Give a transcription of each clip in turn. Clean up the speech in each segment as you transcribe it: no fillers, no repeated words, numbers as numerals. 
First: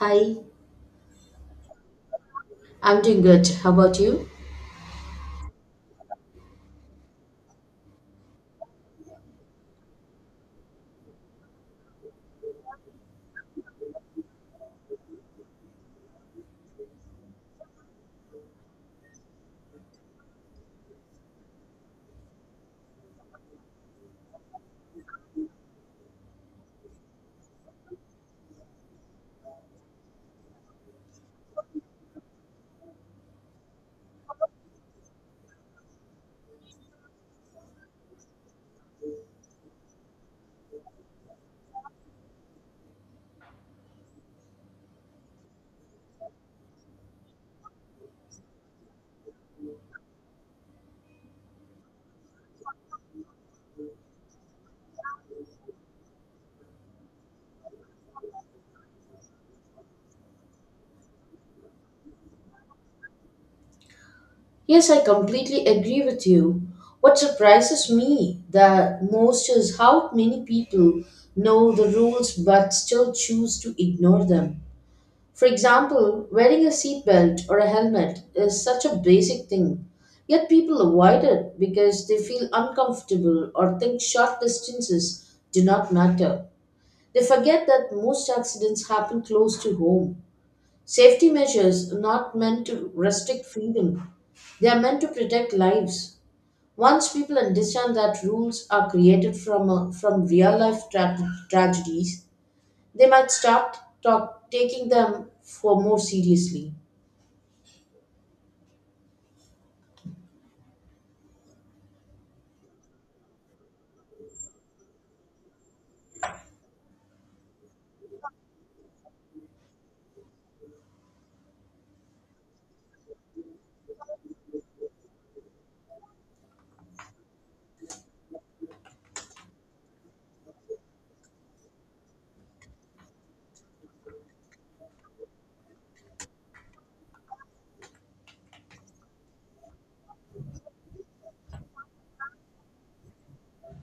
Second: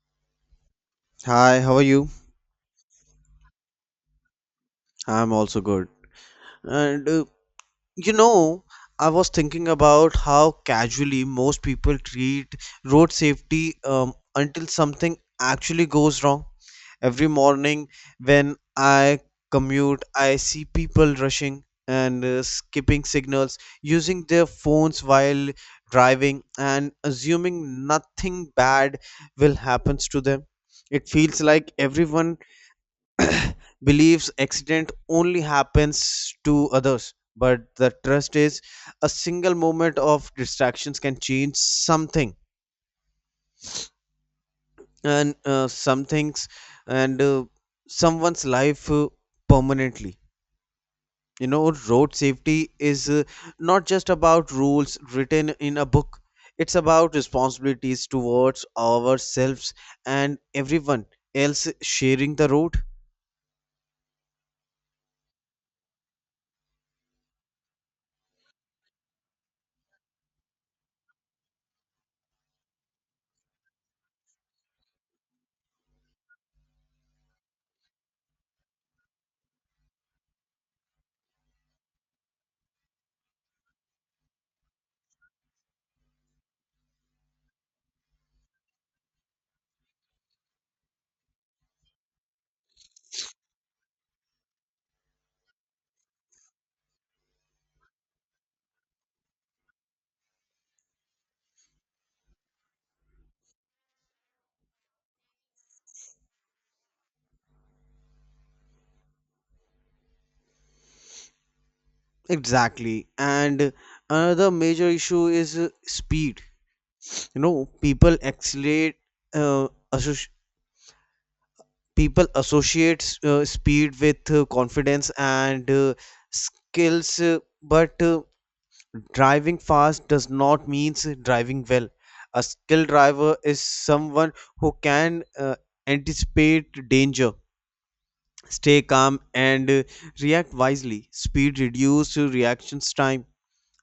Hi, Hi, how are you? I'm doing good. How about you? I'm also good. And you know, I was thinking about how casually most people treat road safety until something actually goes wrong. Every morning when I commute, I see people rushing and skipping signals, using their phones while driving, and assuming nothing bad will happen to them. It feels like everyone believes accident only happens to others, but the trust is a single moment of distractions can change something and some things and someone's life permanently. Road safety is not just about rules written in a book, it's about responsibilities towards ourselves and everyone else sharing the road. Yes, I completely agree with you. What surprises me the most is how many people know the rules but still choose to ignore them. For example, wearing a seatbelt or a helmet is such a basic thing, yet people avoid it because they feel uncomfortable or think short distances do not matter. They forget that most accidents happen close to home. Safety measures are not meant to restrict freedom, they are meant to protect lives. Once people understand that rules are created from real life tragedies, they might start taking them for more seriously. Exactly. And another major issue is speed. People accelerate, uh, associ- people associate speed with confidence and skills, but driving fast does not mean driving well. A skilled driver is someone who can anticipate danger, stay calm, and react wisely. Speed reduces reactions time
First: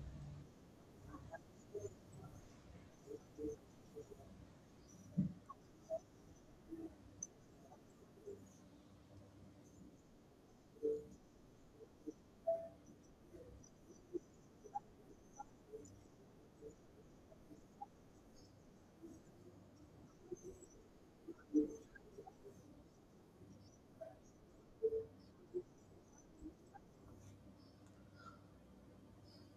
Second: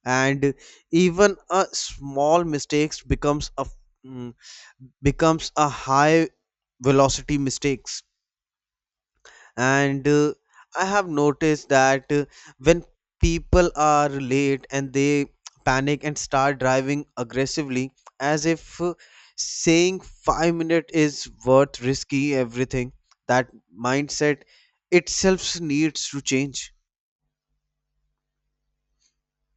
and even a small mistakes becomes mm, a high velocity mistakes. And I have noticed that when people are late and they panic and start driving aggressively as if saying 5 minute is worth risky everything, that mindset itself needs to change.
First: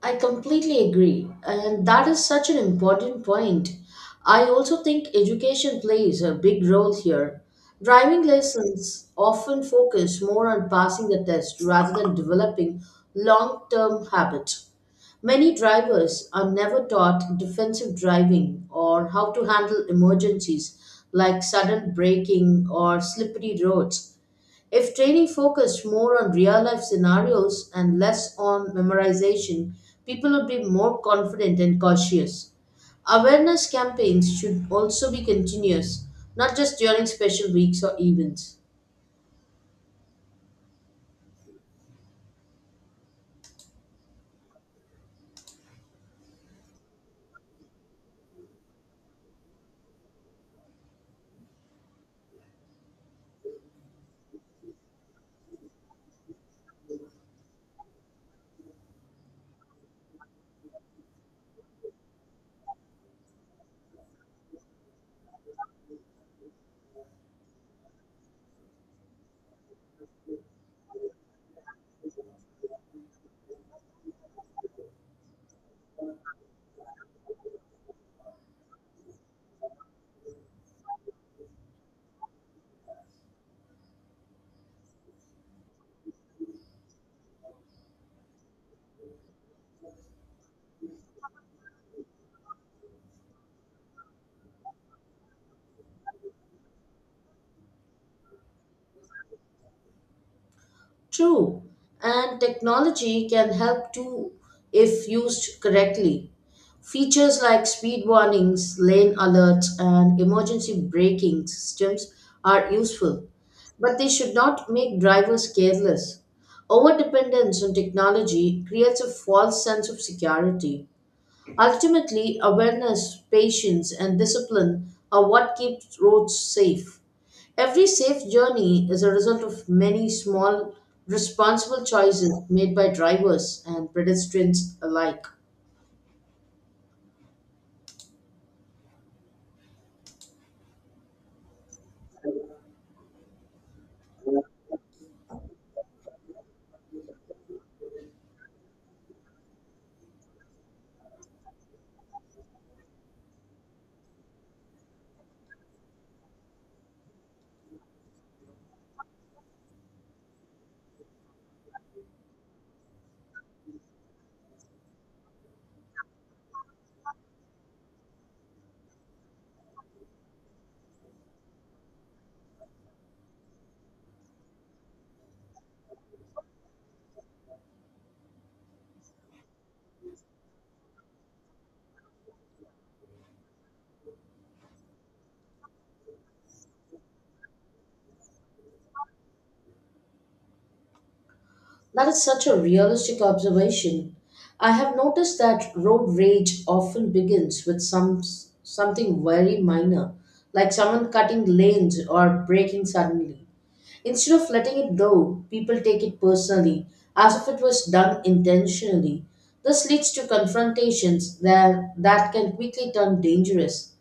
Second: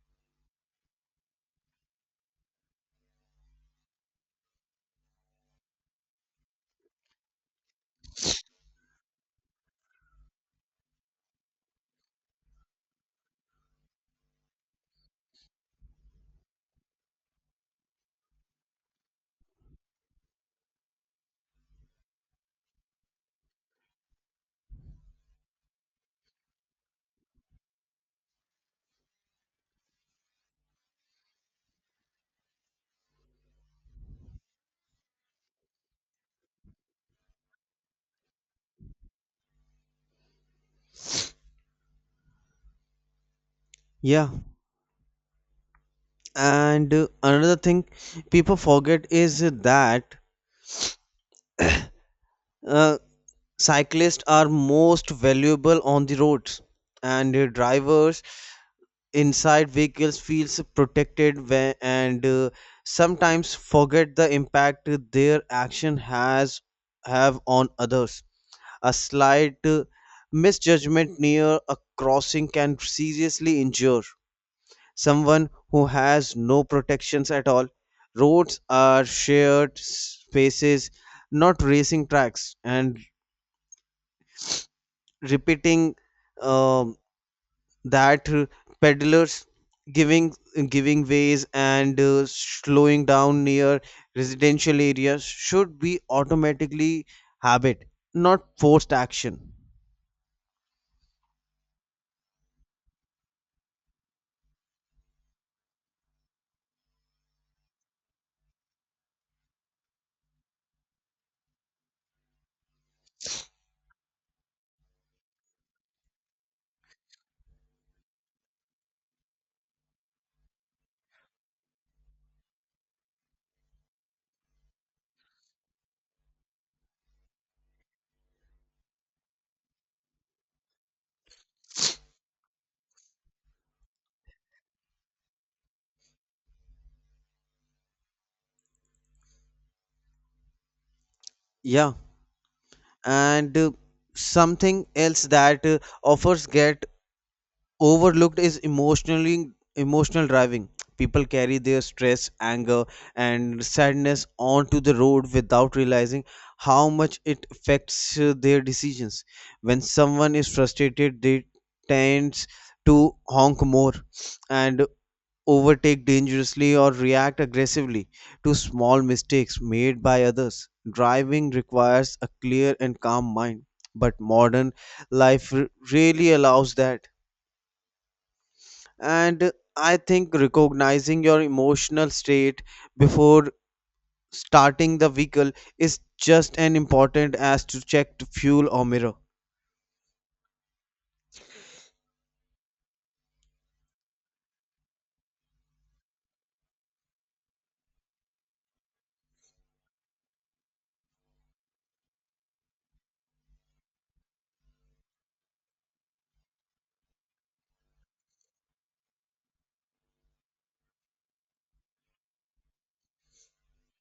I completely agree, and that is such an important point. I also think education plays a big role here. Driving lessons often focus more on passing the test rather than developing long term habits. Many drivers are never taught defensive driving or how to handle emergencies like sudden braking or slippery roads. If training focused more on real life scenarios and less on memorization, people would be more confident and cautious. Awareness campaigns should also be continuous, not just during special weeks or events. Yeah. And another thing people forget is that uh, cyclists are most valuable on the roads, and drivers inside vehicles feels protected when, and sometimes forget the impact their action has have on others. A slight misjudgment near a crossing can seriously injure someone who has no protections at all. Roads are shared spaces, not racing tracks. And repeating um, that peddlers giving giving ways and slowing down near residential areas should be automatically habit, not forced action. True, and technology can help too if used correctly. Features like speed warnings, lane alerts, and emergency braking systems are useful, but they should not make drivers careless. Overdependence on technology creates a false sense of security. Ultimately, awareness, patience, and discipline are what keep roads safe. Every safe journey is a result of many small, responsible choices made by drivers and pedestrians alike. Yeah. And something else that offers get overlooked is emotional driving. People carry their stress, anger, and sadness onto the road without realizing how much it affects their decisions. When someone is frustrated, they tends to honk more and overtake dangerously or react aggressively to small mistakes made by others. Driving requires a clear and calm mind, but modern life really allows that. And I think recognizing your emotional state before starting the vehicle is just as important as to check to fuel or mirror. That is such a realistic observation. I have noticed that road rage often begins with something very minor, like someone cutting lanes or braking suddenly. Instead of letting it go, people take it personally, as if it was done intentionally. This leads to confrontations that can quickly turn dangerous.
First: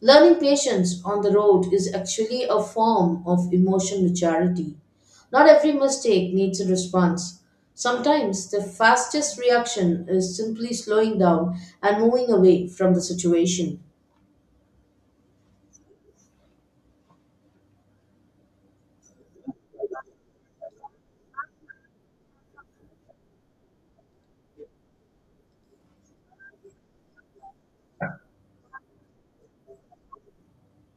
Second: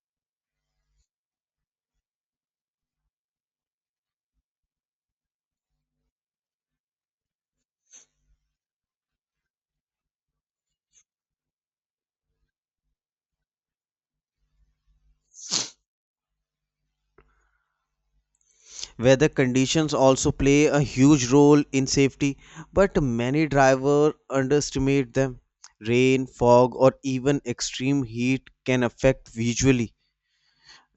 Learning patience on the road is actually a form of emotion maturity. Not every mistake needs a response. Sometimes the fastest reaction is simply slowing down and moving away from the situation. Weather conditions also play a huge role in safety, but many drivers underestimate them. Rain, fog, or even extreme heat can affect visually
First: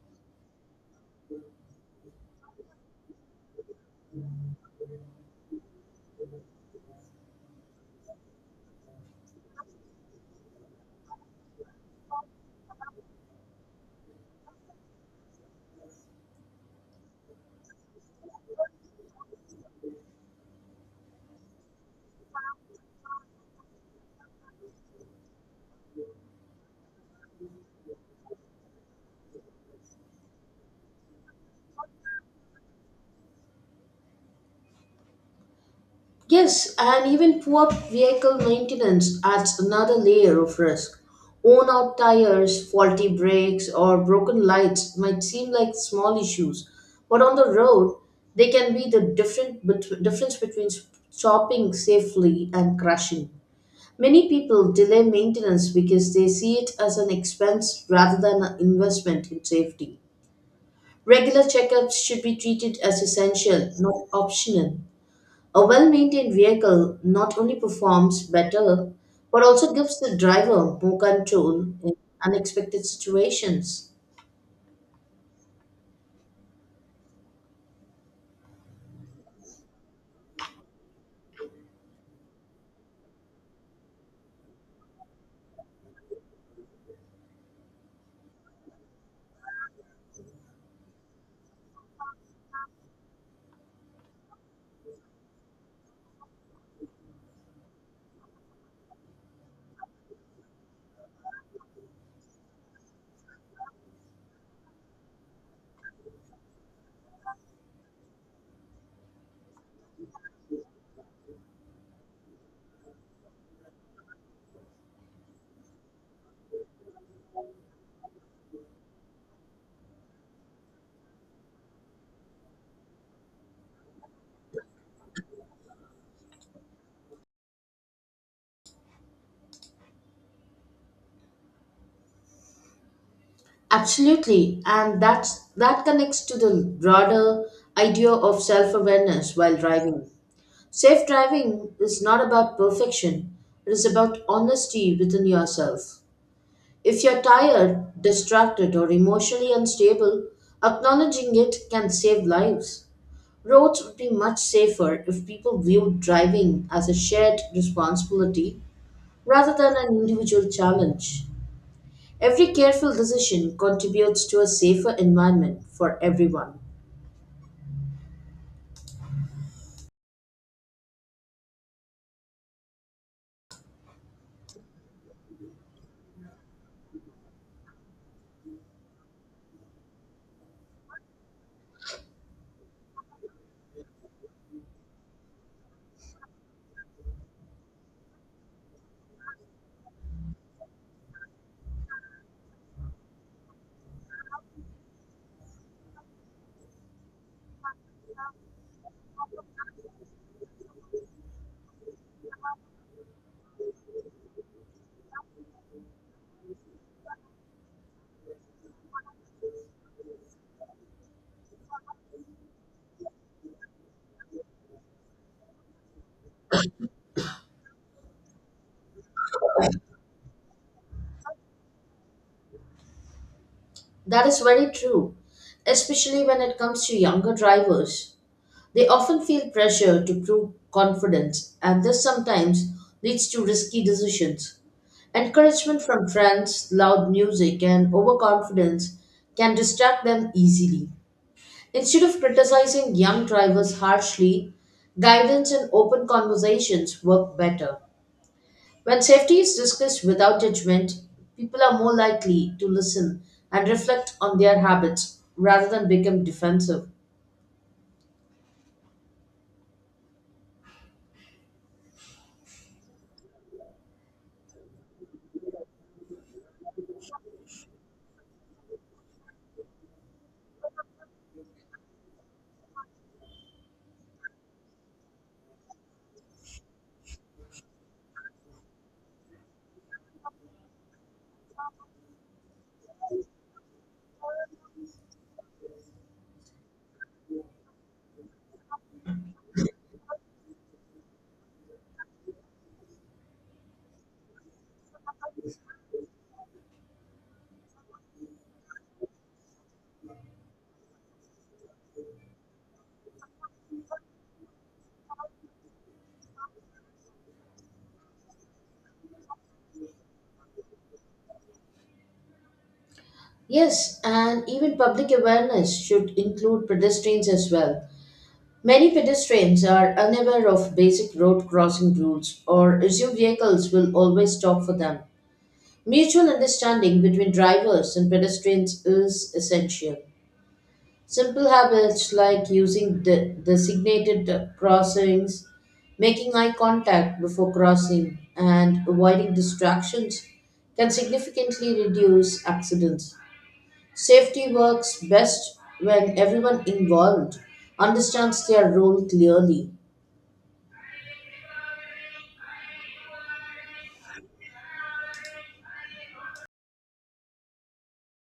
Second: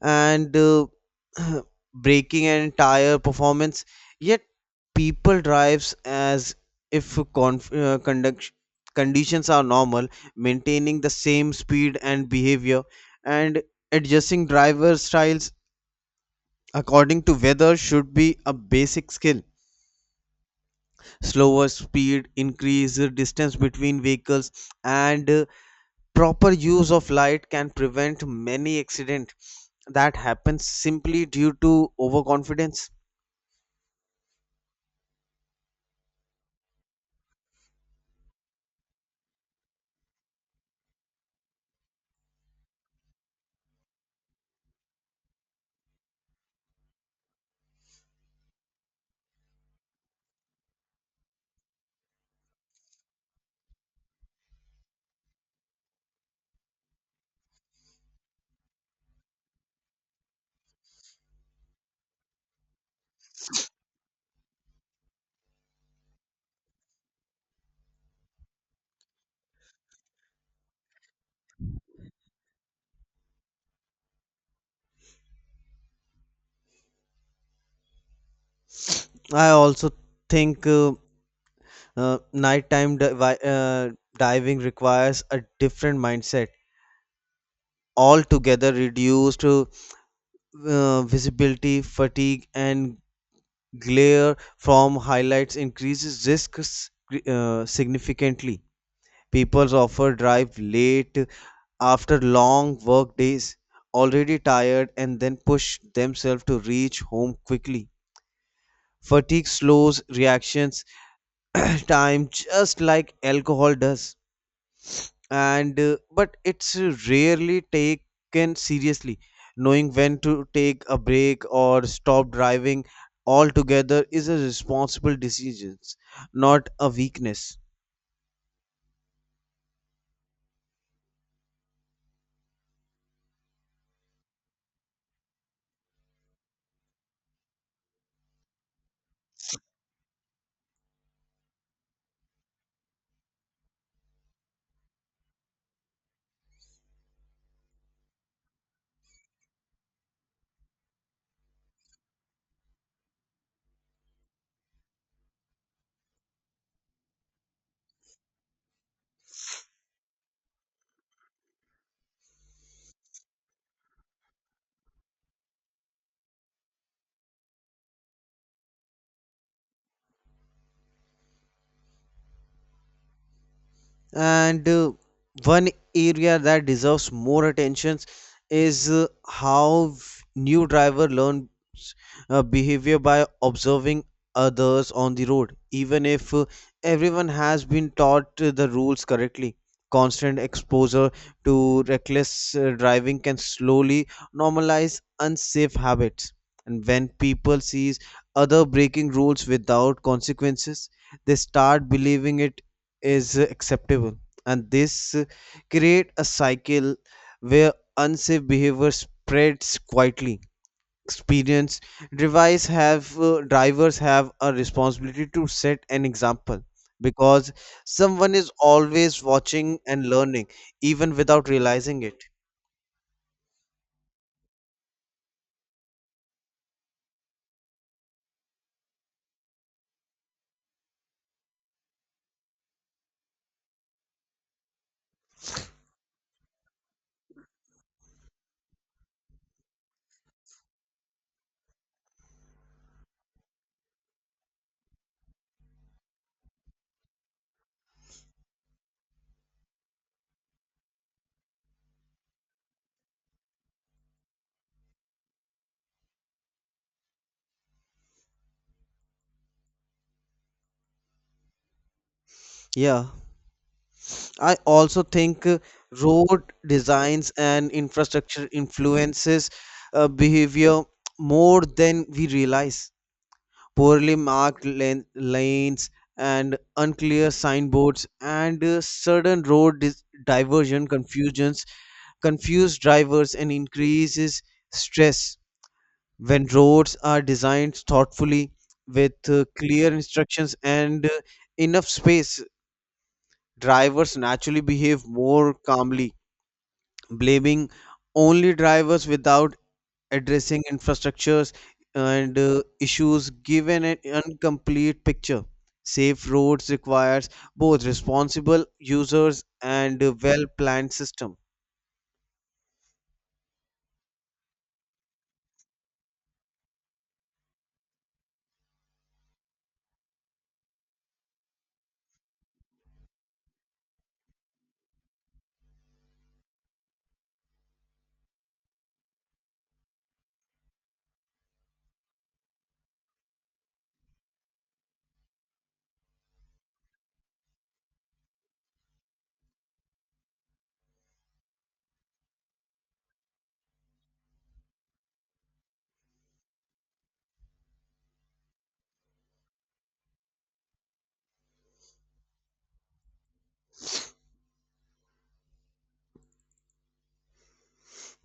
and breaking an entire performance. Yet people drives as if conditions are normal, maintaining the same speed and behavior, and adjusting driver styles according to weather should be a basic skill. Slower speed, increased distance between vehicles, and proper use of light can prevent many accidents that happen simply due to overconfidence. Yes, and even poor vehicle maintenance adds another layer of risk. Worn out tires, faulty brakes, or broken lights might seem like small issues, but on the road, they can be the difference between stopping safely and crashing. Many people delay maintenance because they see it as an expense rather than an investment in safety. Regular checkups should be treated as essential, not optional. A well maintained vehicle not only performs better, but also gives the driver more control in unexpected situations. I also think nighttime diving requires a different mindset altogether. Reduced visibility, fatigue, and glare from highlights increases risks significantly. People often drive late after long work days, already tired, and then push themselves to reach home quickly. Fatigue slows reactions time, just like alcohol does. And uh, but it's rarely taken seriously. Knowing when to take a break or stop driving altogether is a responsible decision, not a weakness. Absolutely, and that connects to the broader idea of self awareness while driving. Safe driving is not about perfection, it is about honesty within yourself. If you're tired, distracted, or emotionally unstable, acknowledging it can save lives. Roads would be much safer if people viewed driving as a shared responsibility rather than an individual challenge. Every careful decision contributes to a safer environment for everyone. And one area that deserves more attention is how new driver learn behavior by observing others on the road, even if everyone has been taught the rules correctly. Constant exposure to reckless driving can slowly normalize unsafe habits. And when people sees other breaking rules without consequences, they start believing it is acceptable. And this create a cycle where unsafe behavior spreads quietly. Experience drivers have a responsibility to set an example, because someone is always watching and learning, even without realizing it. That is very true, especially when it comes to younger drivers. They often feel pressure to prove confidence, and this sometimes leads to risky decisions. Encouragement from friends, loud music, and overconfidence can distract them easily. Instead of criticizing young drivers harshly, guidance and open conversations work better. When safety is discussed without judgment, people are more likely to listen and reflect on their habits rather than become defensive. Yeah. I also think road designs and infrastructure influences behavior more than we realize. Poorly marked lanes and unclear signboards and sudden road diversion confusions confuse drivers and increases stress. When roads are designed thoughtfully with clear instructions and enough space, drivers naturally behave more calmly. Blaming only drivers without addressing infrastructures and issues given an incomplete picture. Safe roads requires both responsible users and a well-planned system. Yes, and even public awareness should include pedestrians as well. Many pedestrians are unaware of basic road crossing rules or assume vehicles will always stop for them. Mutual understanding between drivers and pedestrians is essential. Simple habits like using designated crossings, making eye contact before crossing, and avoiding distractions can significantly reduce accidents. Safety works best when everyone involved understands their role clearly.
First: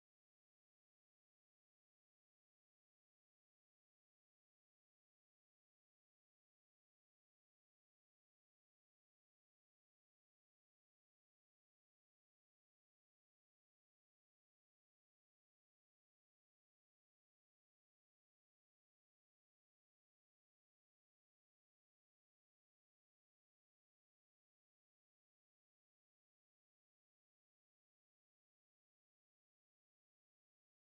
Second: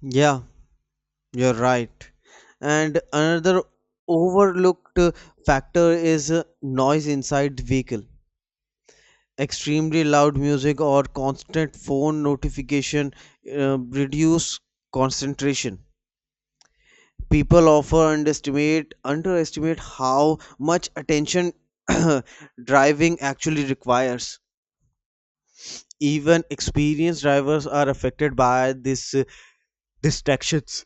Yeah, you're right. And another overlooked factor is noise inside the vehicle. Extremely loud music or constant phone notification reduce concentration. People often underestimate how much attention driving actually requires. Even experienced drivers are affected by these distractions,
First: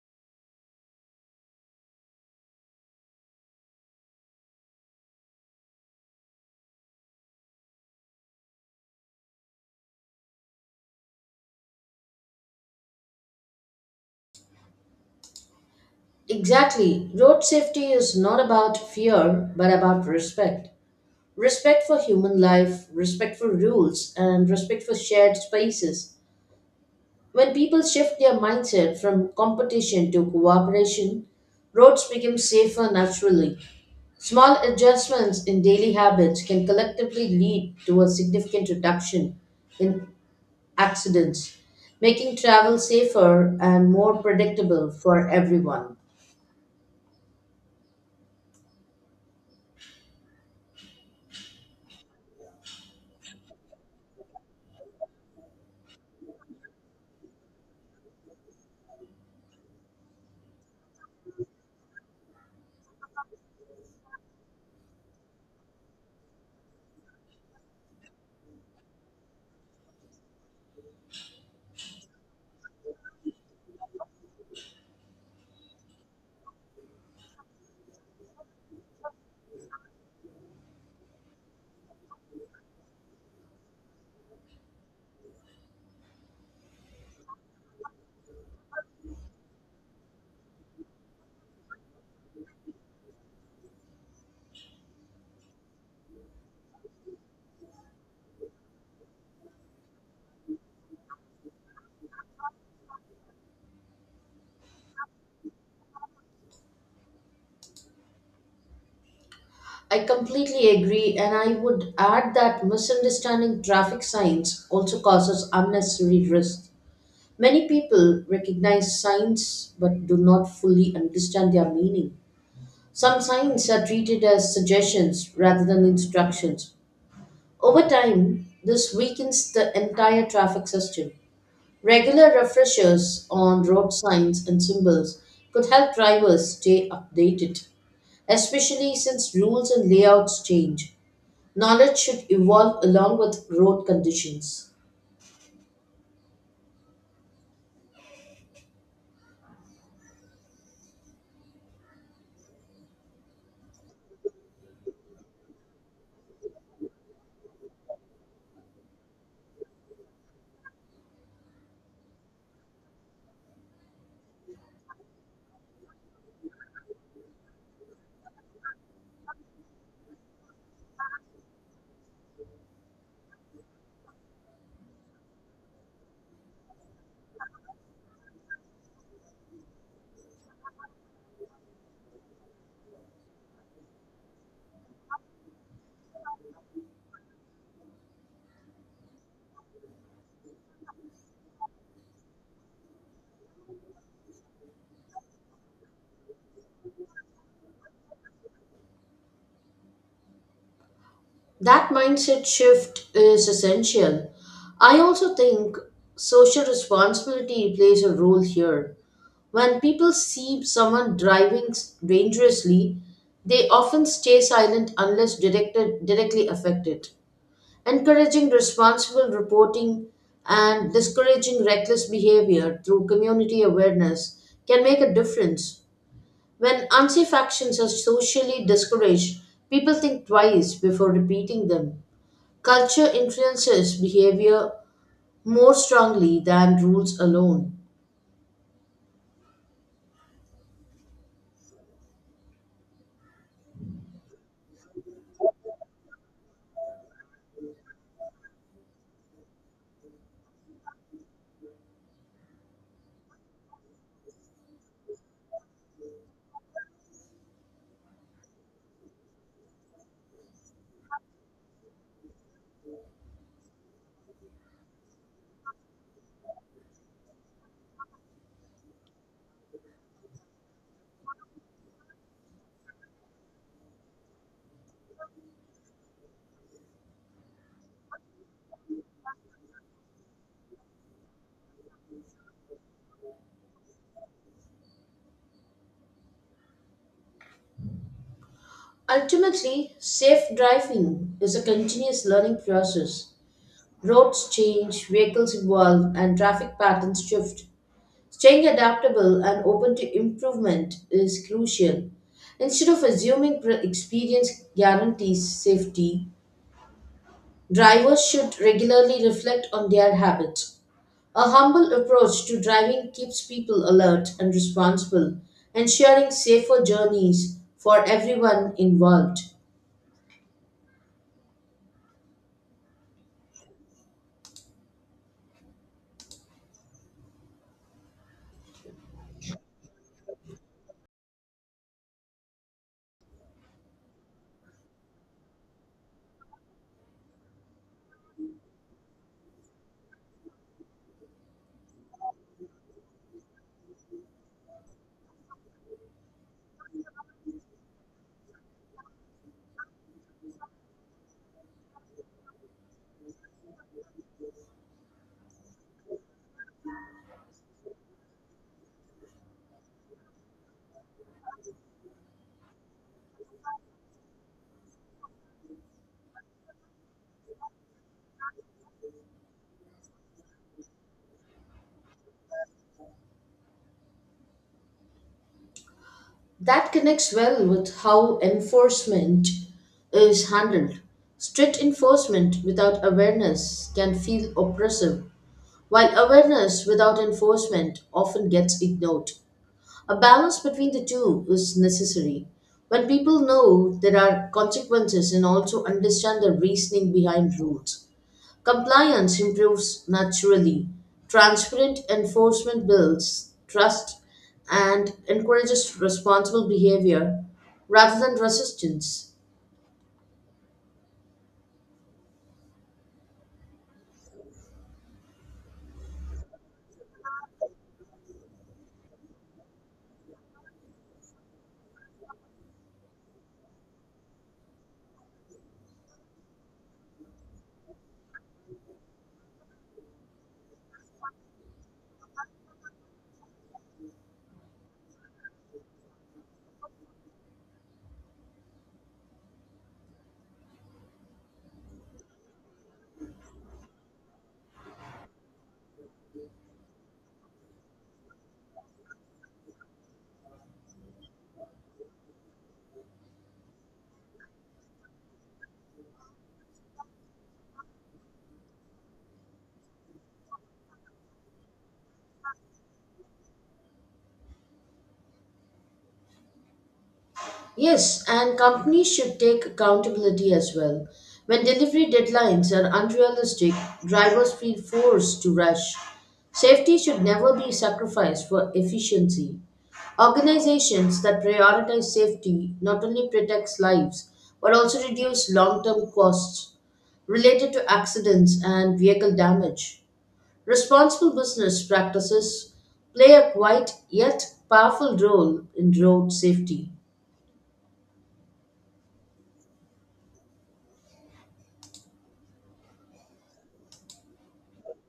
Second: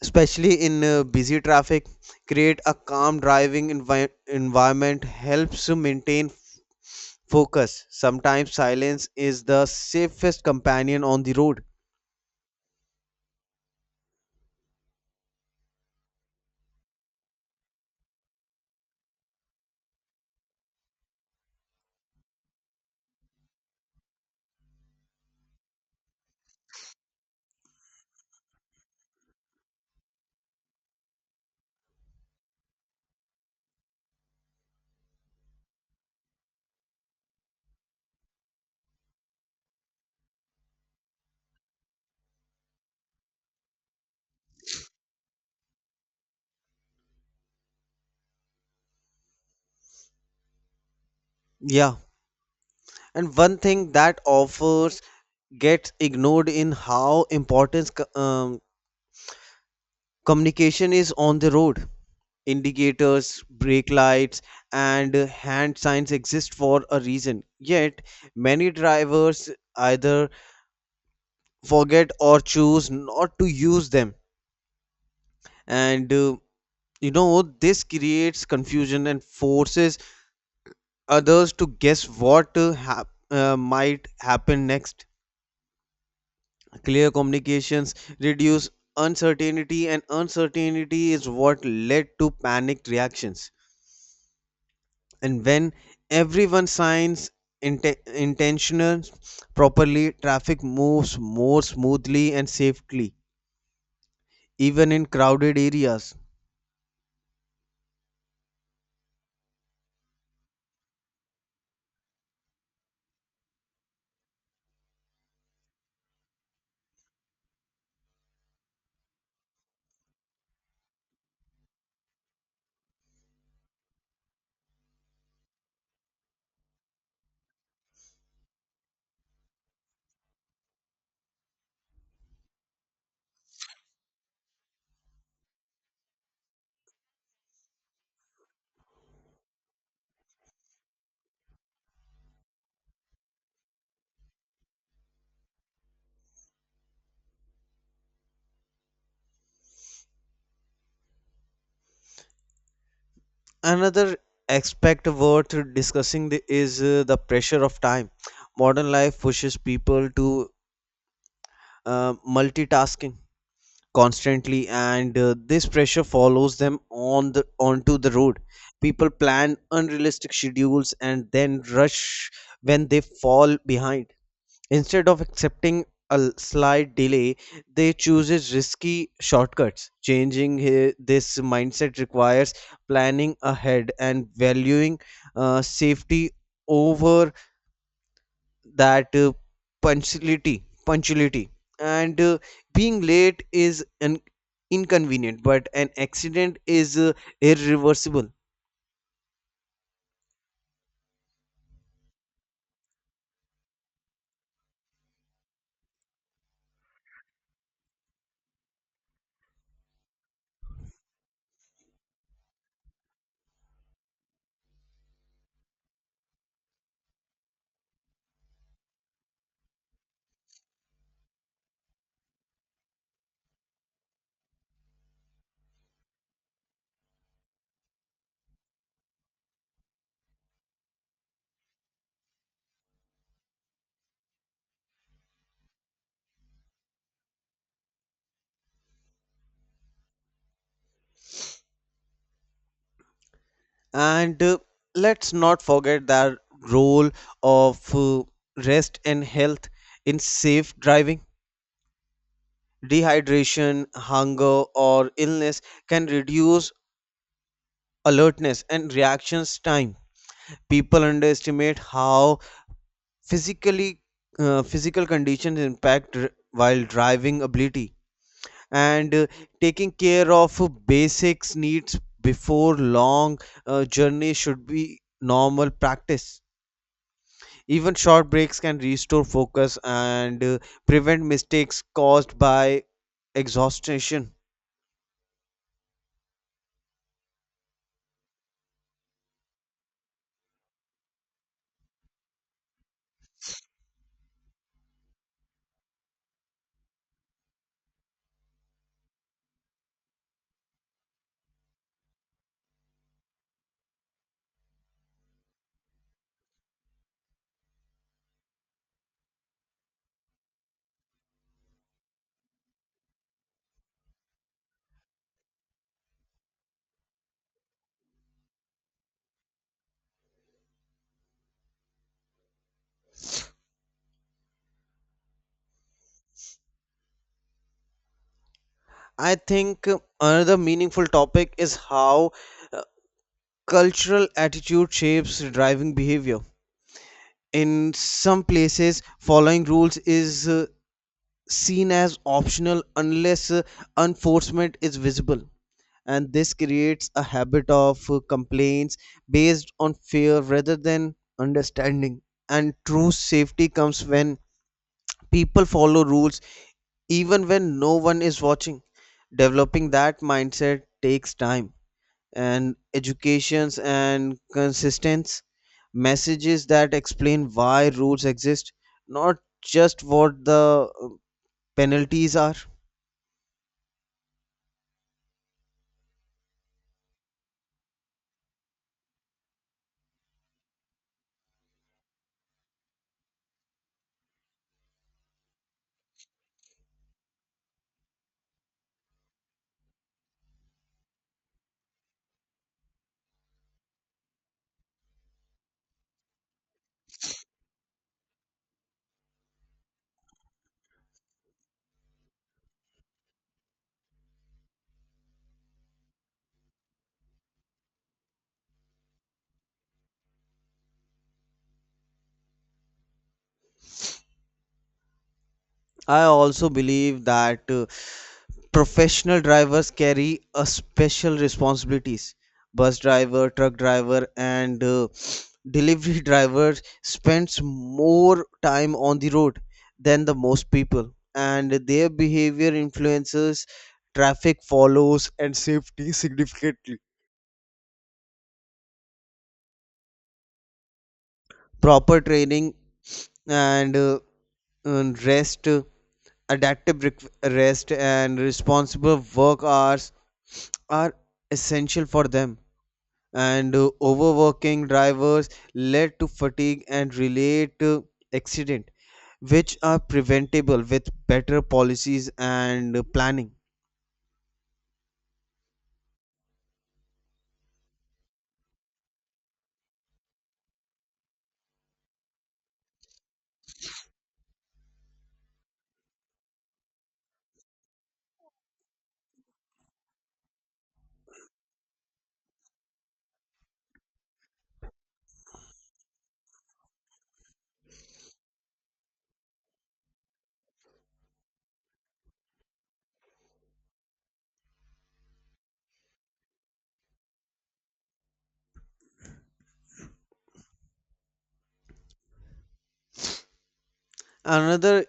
especially in busy traffic. Create a calm driving environment helps to maintain focus. Sometimes silence is the safest companion on the road. Exactly. Road safety is not about fear, but about respect. Respect for human life, respect for rules, and respect for shared spaces. When people shift their mindset from competition to cooperation, roads become safer naturally. Small adjustments in daily habits can collectively lead to a significant reduction in accidents, making travel safer and more predictable for everyone. Yeah. And one thing that offers gets ignored in how important communication is on the road. Indicators, brake lights, and hand signs exist for a reason. Yet, many drivers either forget or choose not to use them. And this creates confusion and forces others to guess what might happen next. Clear communications reduce uncertainty, and uncertainty is what led to panicked reactions. And when everyone signs intentions properly, traffic moves more smoothly and safely, even in crowded areas. I completely agree, and I would add that misunderstanding traffic signs also causes unnecessary risk. Many people recognize signs but do not fully understand their meaning. Some signs are treated as suggestions rather than instructions. Over time, this weakens the entire traffic system. Regular refreshers on road signs and symbols could help drivers stay updated, especially since rules and layouts change. Knowledge should evolve along with road conditions. Another aspect worth discussing is the pressure of time. Modern life pushes people to multitasking constantly, and this pressure follows them on the onto the road. People plan unrealistic schedules and then rush when they fall behind. Instead of accepting a slight delay, they chooses risky shortcuts. Changing this mindset requires planning ahead and valuing safety over that punctuality. Punctuality and being late is an inconvenient, but an accident is irreversible. That mindset shift is essential. I also think social responsibility plays a role here. When people see someone driving dangerously, they often stay silent unless directly affected. Encouraging responsible reporting and discouraging reckless behavior through community awareness can make a difference. When unsafe actions are socially discouraged, people think twice before repeating them. Culture influences behavior more strongly than rules alone. And let's not forget the role of rest and health in safe driving. Dehydration, hunger, or illness can reduce alertness and reactions time. People underestimate how physically physical conditions impact while driving ability. And taking care of basics needs before long journey should be normal practice. Even short breaks can restore focus and prevent mistakes caused by exhaustion. Ultimately, safe driving is a continuous learning process. Roads change, vehicles evolve, and traffic patterns shift. Staying adaptable and open to improvement is crucial. Instead of assuming experience guarantees safety, drivers should regularly reflect on their habits. A humble approach to driving keeps people alert and responsible, ensuring safer journeys for everyone involved. I think another meaningful topic is how uh, cultural attitude shapes driving behavior. In some places, following rules is seen as optional unless enforcement is visible. And this creates a habit of complaints based on fear rather than understanding. And true safety comes when people follow rules even when no one is watching. Developing that mindset takes time and educations and consistence messages that explain why rules exist, not just what the penalties are. That connects well with how enforcement is handled. Strict enforcement without awareness can feel oppressive, while awareness without enforcement often gets ignored. A balance between the two is necessary. When people know there are consequences and also understand the reasoning behind rules, compliance improves naturally. Transparent enforcement builds trust and encourages responsible behavior rather than resistance. I also believe that professional drivers carry a special responsibilities. Bus driver, truck driver, and delivery driver spends more time on the road than the most people, and their behavior influences traffic follows and safety significantly. Proper training and uh, and rest, rest and responsible work hours are essential for them. And overworking drivers led to fatigue and relate accident, which are preventable with better policies and planning. Yes, and companies should take accountability as well. When delivery deadlines are unrealistic, drivers feel forced to rush. Safety should never be sacrificed for efficiency. Organizations that prioritize safety not only protects lives but also reduce long-term costs related to accidents and vehicle damage. Responsible business practices play a quiet yet powerful role in road safety. Another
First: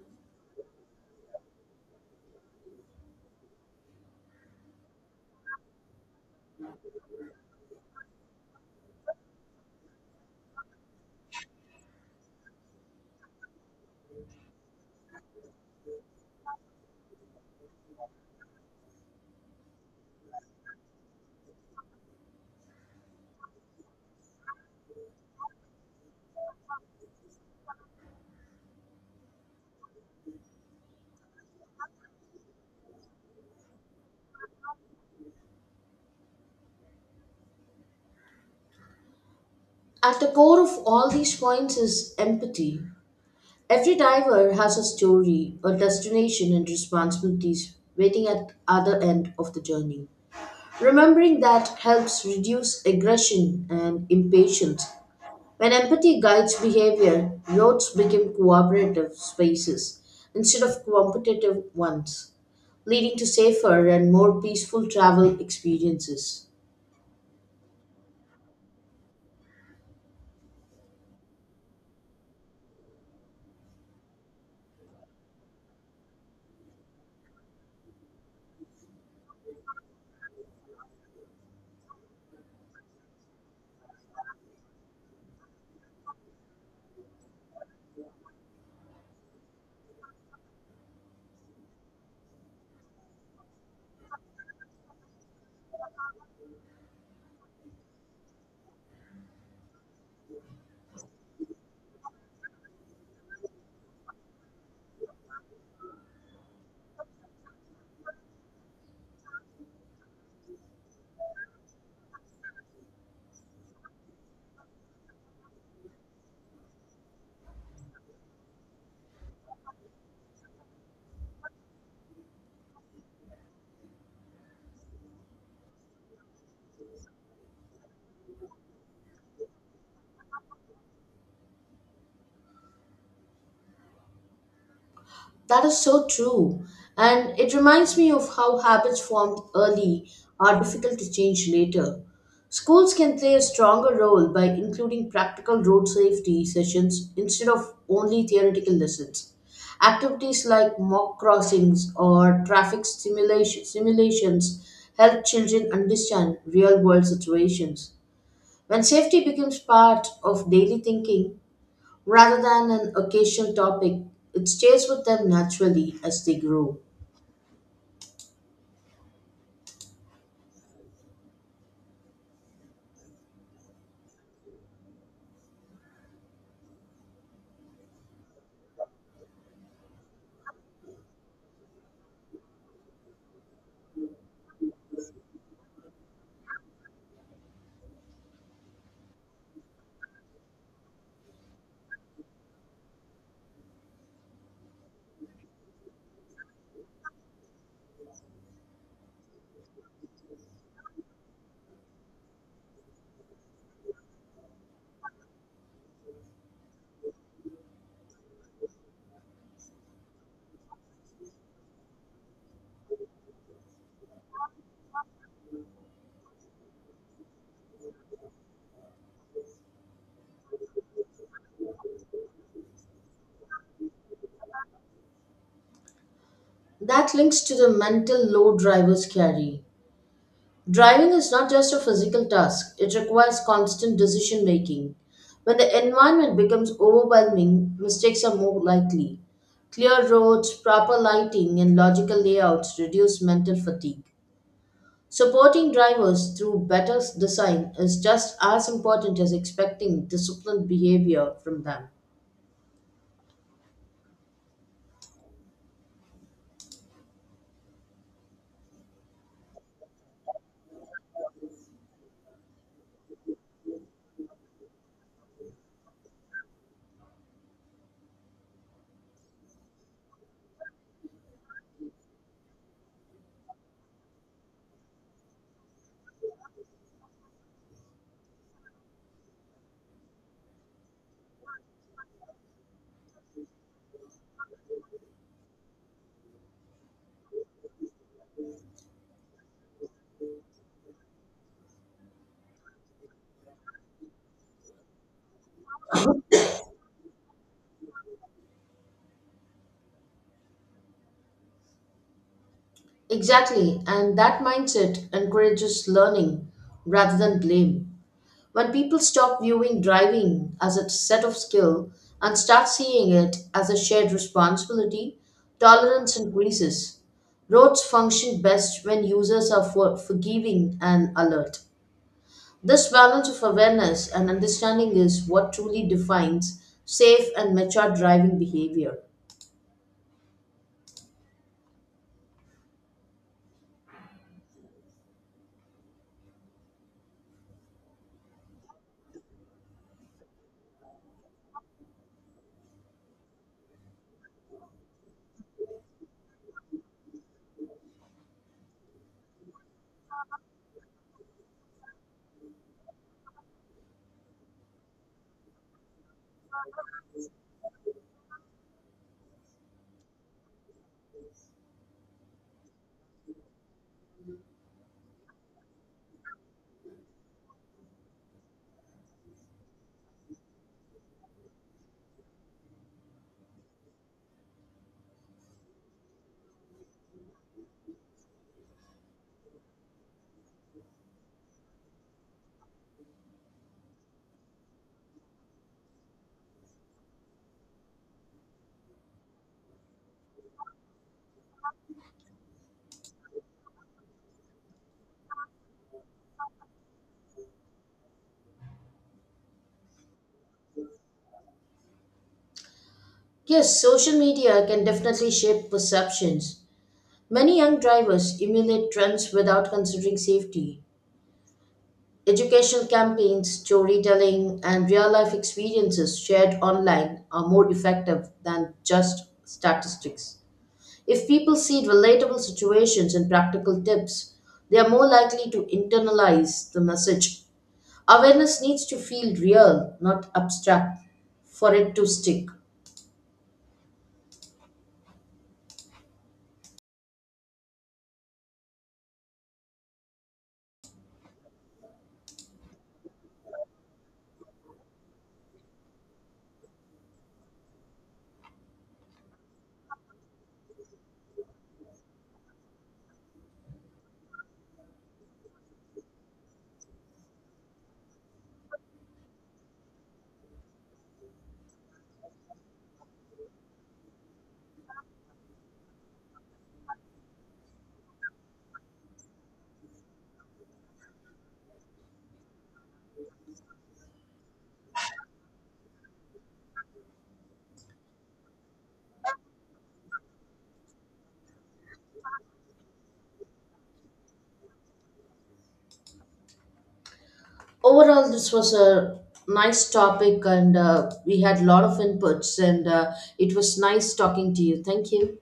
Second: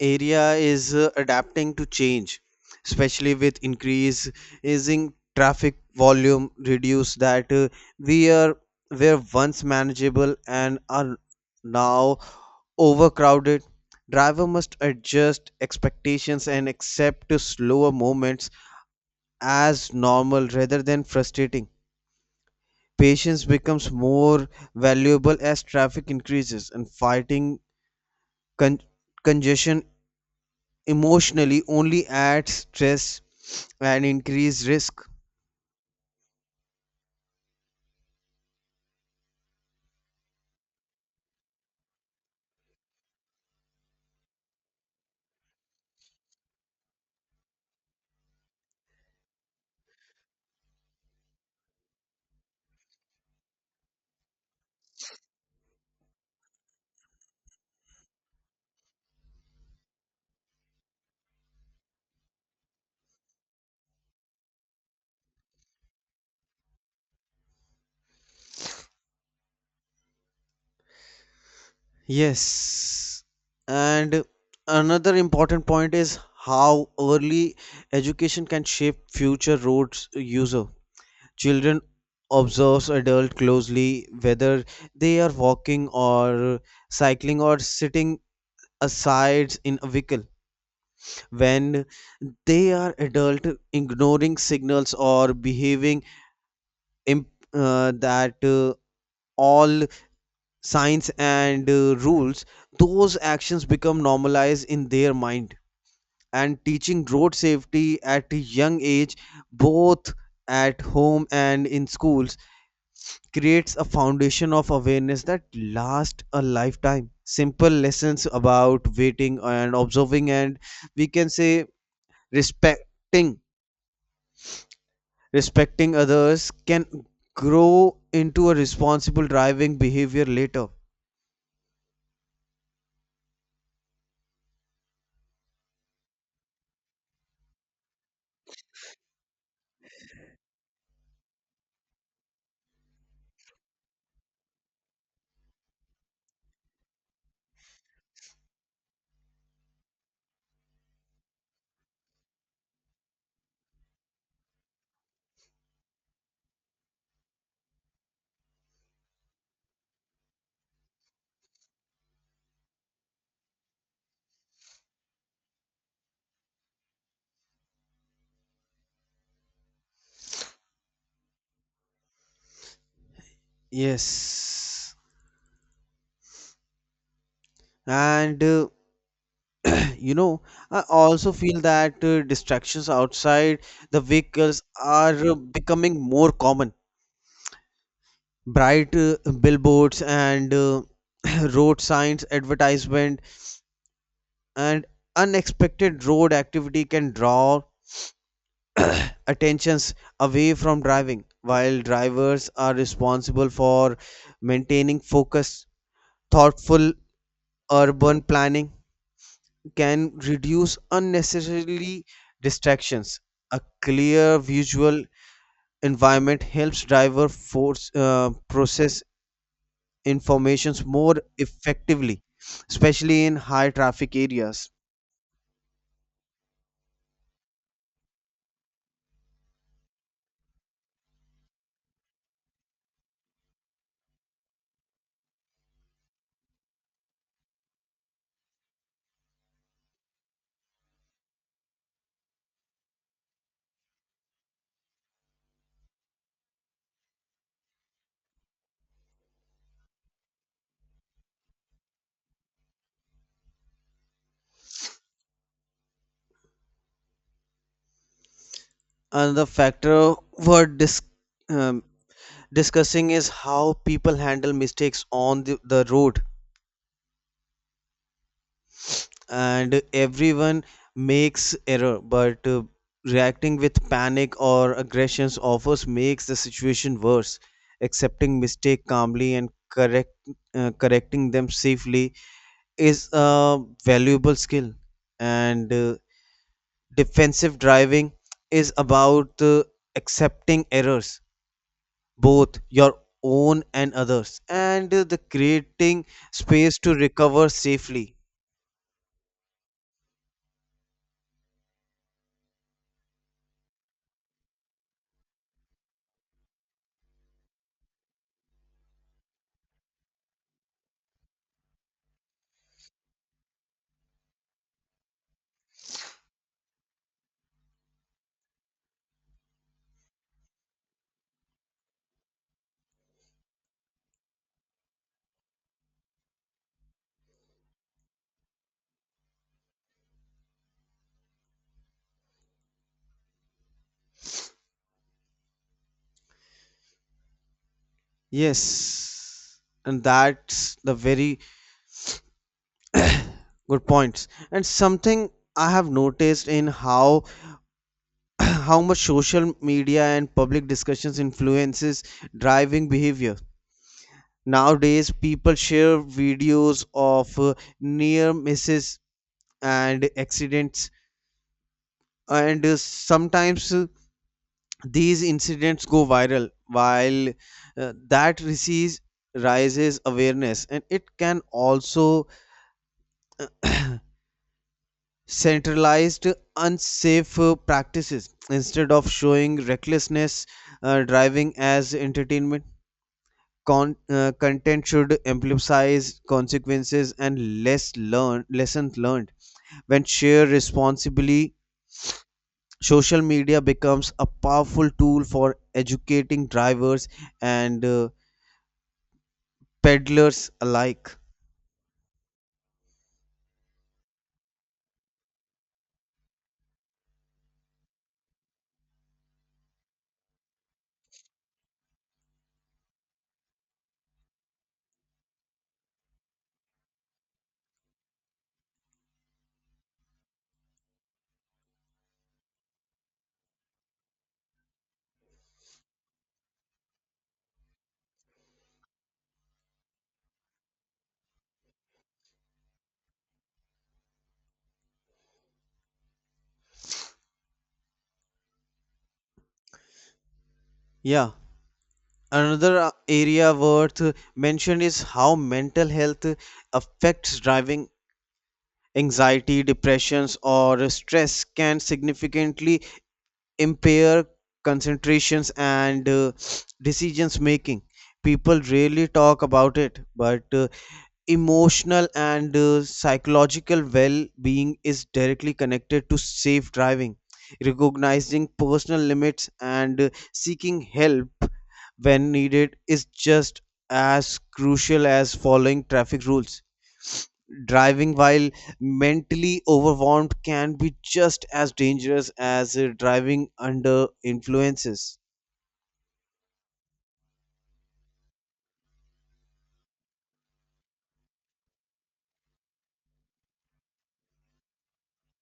area is adapting to change, especially with increase increasing traffic volume reduce that we are were once manageable and are now overcrowded. Driver must adjust expectations and accept to slower moments, as normal rather than frustrating. Patience becomes more valuable as traffic increases, and fighting con- congestion emotionally only adds stress and increased risk. At the core of all these points is empathy. Every diver has a story, a destination, and responsibilities waiting at the other end of the journey. Remembering that helps reduce aggression and impatience. When empathy guides behavior, roads become cooperative spaces instead of competitive ones, leading to safer and more peaceful travel experiences. Yes. And another important point is how early education can shape future roads user. Children observes adult closely, whether they are walking or cycling or sitting asides in a vehicle. When they are adult ignoring signals or behaving imp- that all signs and rules, those actions become normalized in their mind. And teaching road safety at a young age, both at home and in schools, creates a foundation of awareness that lasts a lifetime. Simple lessons about waiting and observing and we can say respecting respecting others can grow into a responsible driving behavior later. That is so true. And it reminds me of how habits formed early are difficult to change later. Schools can play a stronger role by including practical road safety sessions instead of only theoretical lessons. Activities like mock crossings or simulations help children understand real world situations. When safety becomes part of daily thinking, rather than an occasional topic, it stays with them naturally as they grow. Yes. And uh, you know i also feel that distractions outside the vehicles are becoming more common. Bright billboards and road signs advertisement and unexpected road activity can draw attentions away from driving, while drivers are responsible for maintaining focus. Thoughtful urban planning can reduce unnecessarily distractions. A clear visual environment helps driver force process informations more effectively, especially in high traffic areas. That links to the mental load drivers carry. Driving is not just a physical task, it requires constant decision making. When the environment becomes overwhelming, mistakes are more likely. Clear roads, proper lighting, and logical layouts reduce mental fatigue. Supporting drivers through better design is just as important as expecting disciplined behavior from them. Another factor worth um, discussing is how people handle mistakes on the road. And everyone makes error, but reacting with panic or aggressions offers makes the situation worse. Accepting mistake calmly and correcting them safely is a valuable skill. And defensive driving is about accepting errors, both your own and others, and the creating space to recover safely. Exactly, and that mindset encourages learning rather than blame. When people stop viewing driving as a set of skill and start seeing it as a shared responsibility, tolerance increases. Roads function best when users are forgiving and alert. This balance of awareness and understanding is what truly defines safe and mature driving behavior. Yes, and that's the very good points. And something I have noticed in how how much social media and public discussions influences driving behavior. Nowadays, people share videos of near misses and accidents, and sometimes these incidents go viral, while that receives rises awareness, and it can also centralized unsafe practices instead of showing recklessness driving as entertainment content should emphasize consequences and less learn lessons learned. When shared responsibly, social media becomes a powerful tool for educating drivers and peddlers alike. Yes, social media can definitely shape perceptions. Many young drivers emulate trends without considering safety. Educational campaigns, storytelling, and real life experiences shared online are more effective than just statistics. If people see relatable situations and practical tips, they are more likely to internalize the message. Awareness needs to feel real, not abstract, for it to stick. Yeah. Another area worth mention is how mental health affects driving. Anxiety, depressions, or stress can significantly impair concentrations and decisions making. People rarely talk about it, but emotional and psychological well being is directly connected to safe driving. Recognizing personal limits and seeking help when needed is just as crucial as following traffic rules. Driving while mentally overwhelmed can be just as dangerous as driving under influences. Overall this was a nice topic and we had a lot of inputs and it was nice talking to you. Thank you.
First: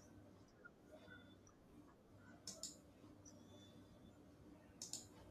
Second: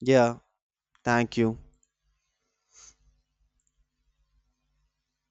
Yeah, thank you.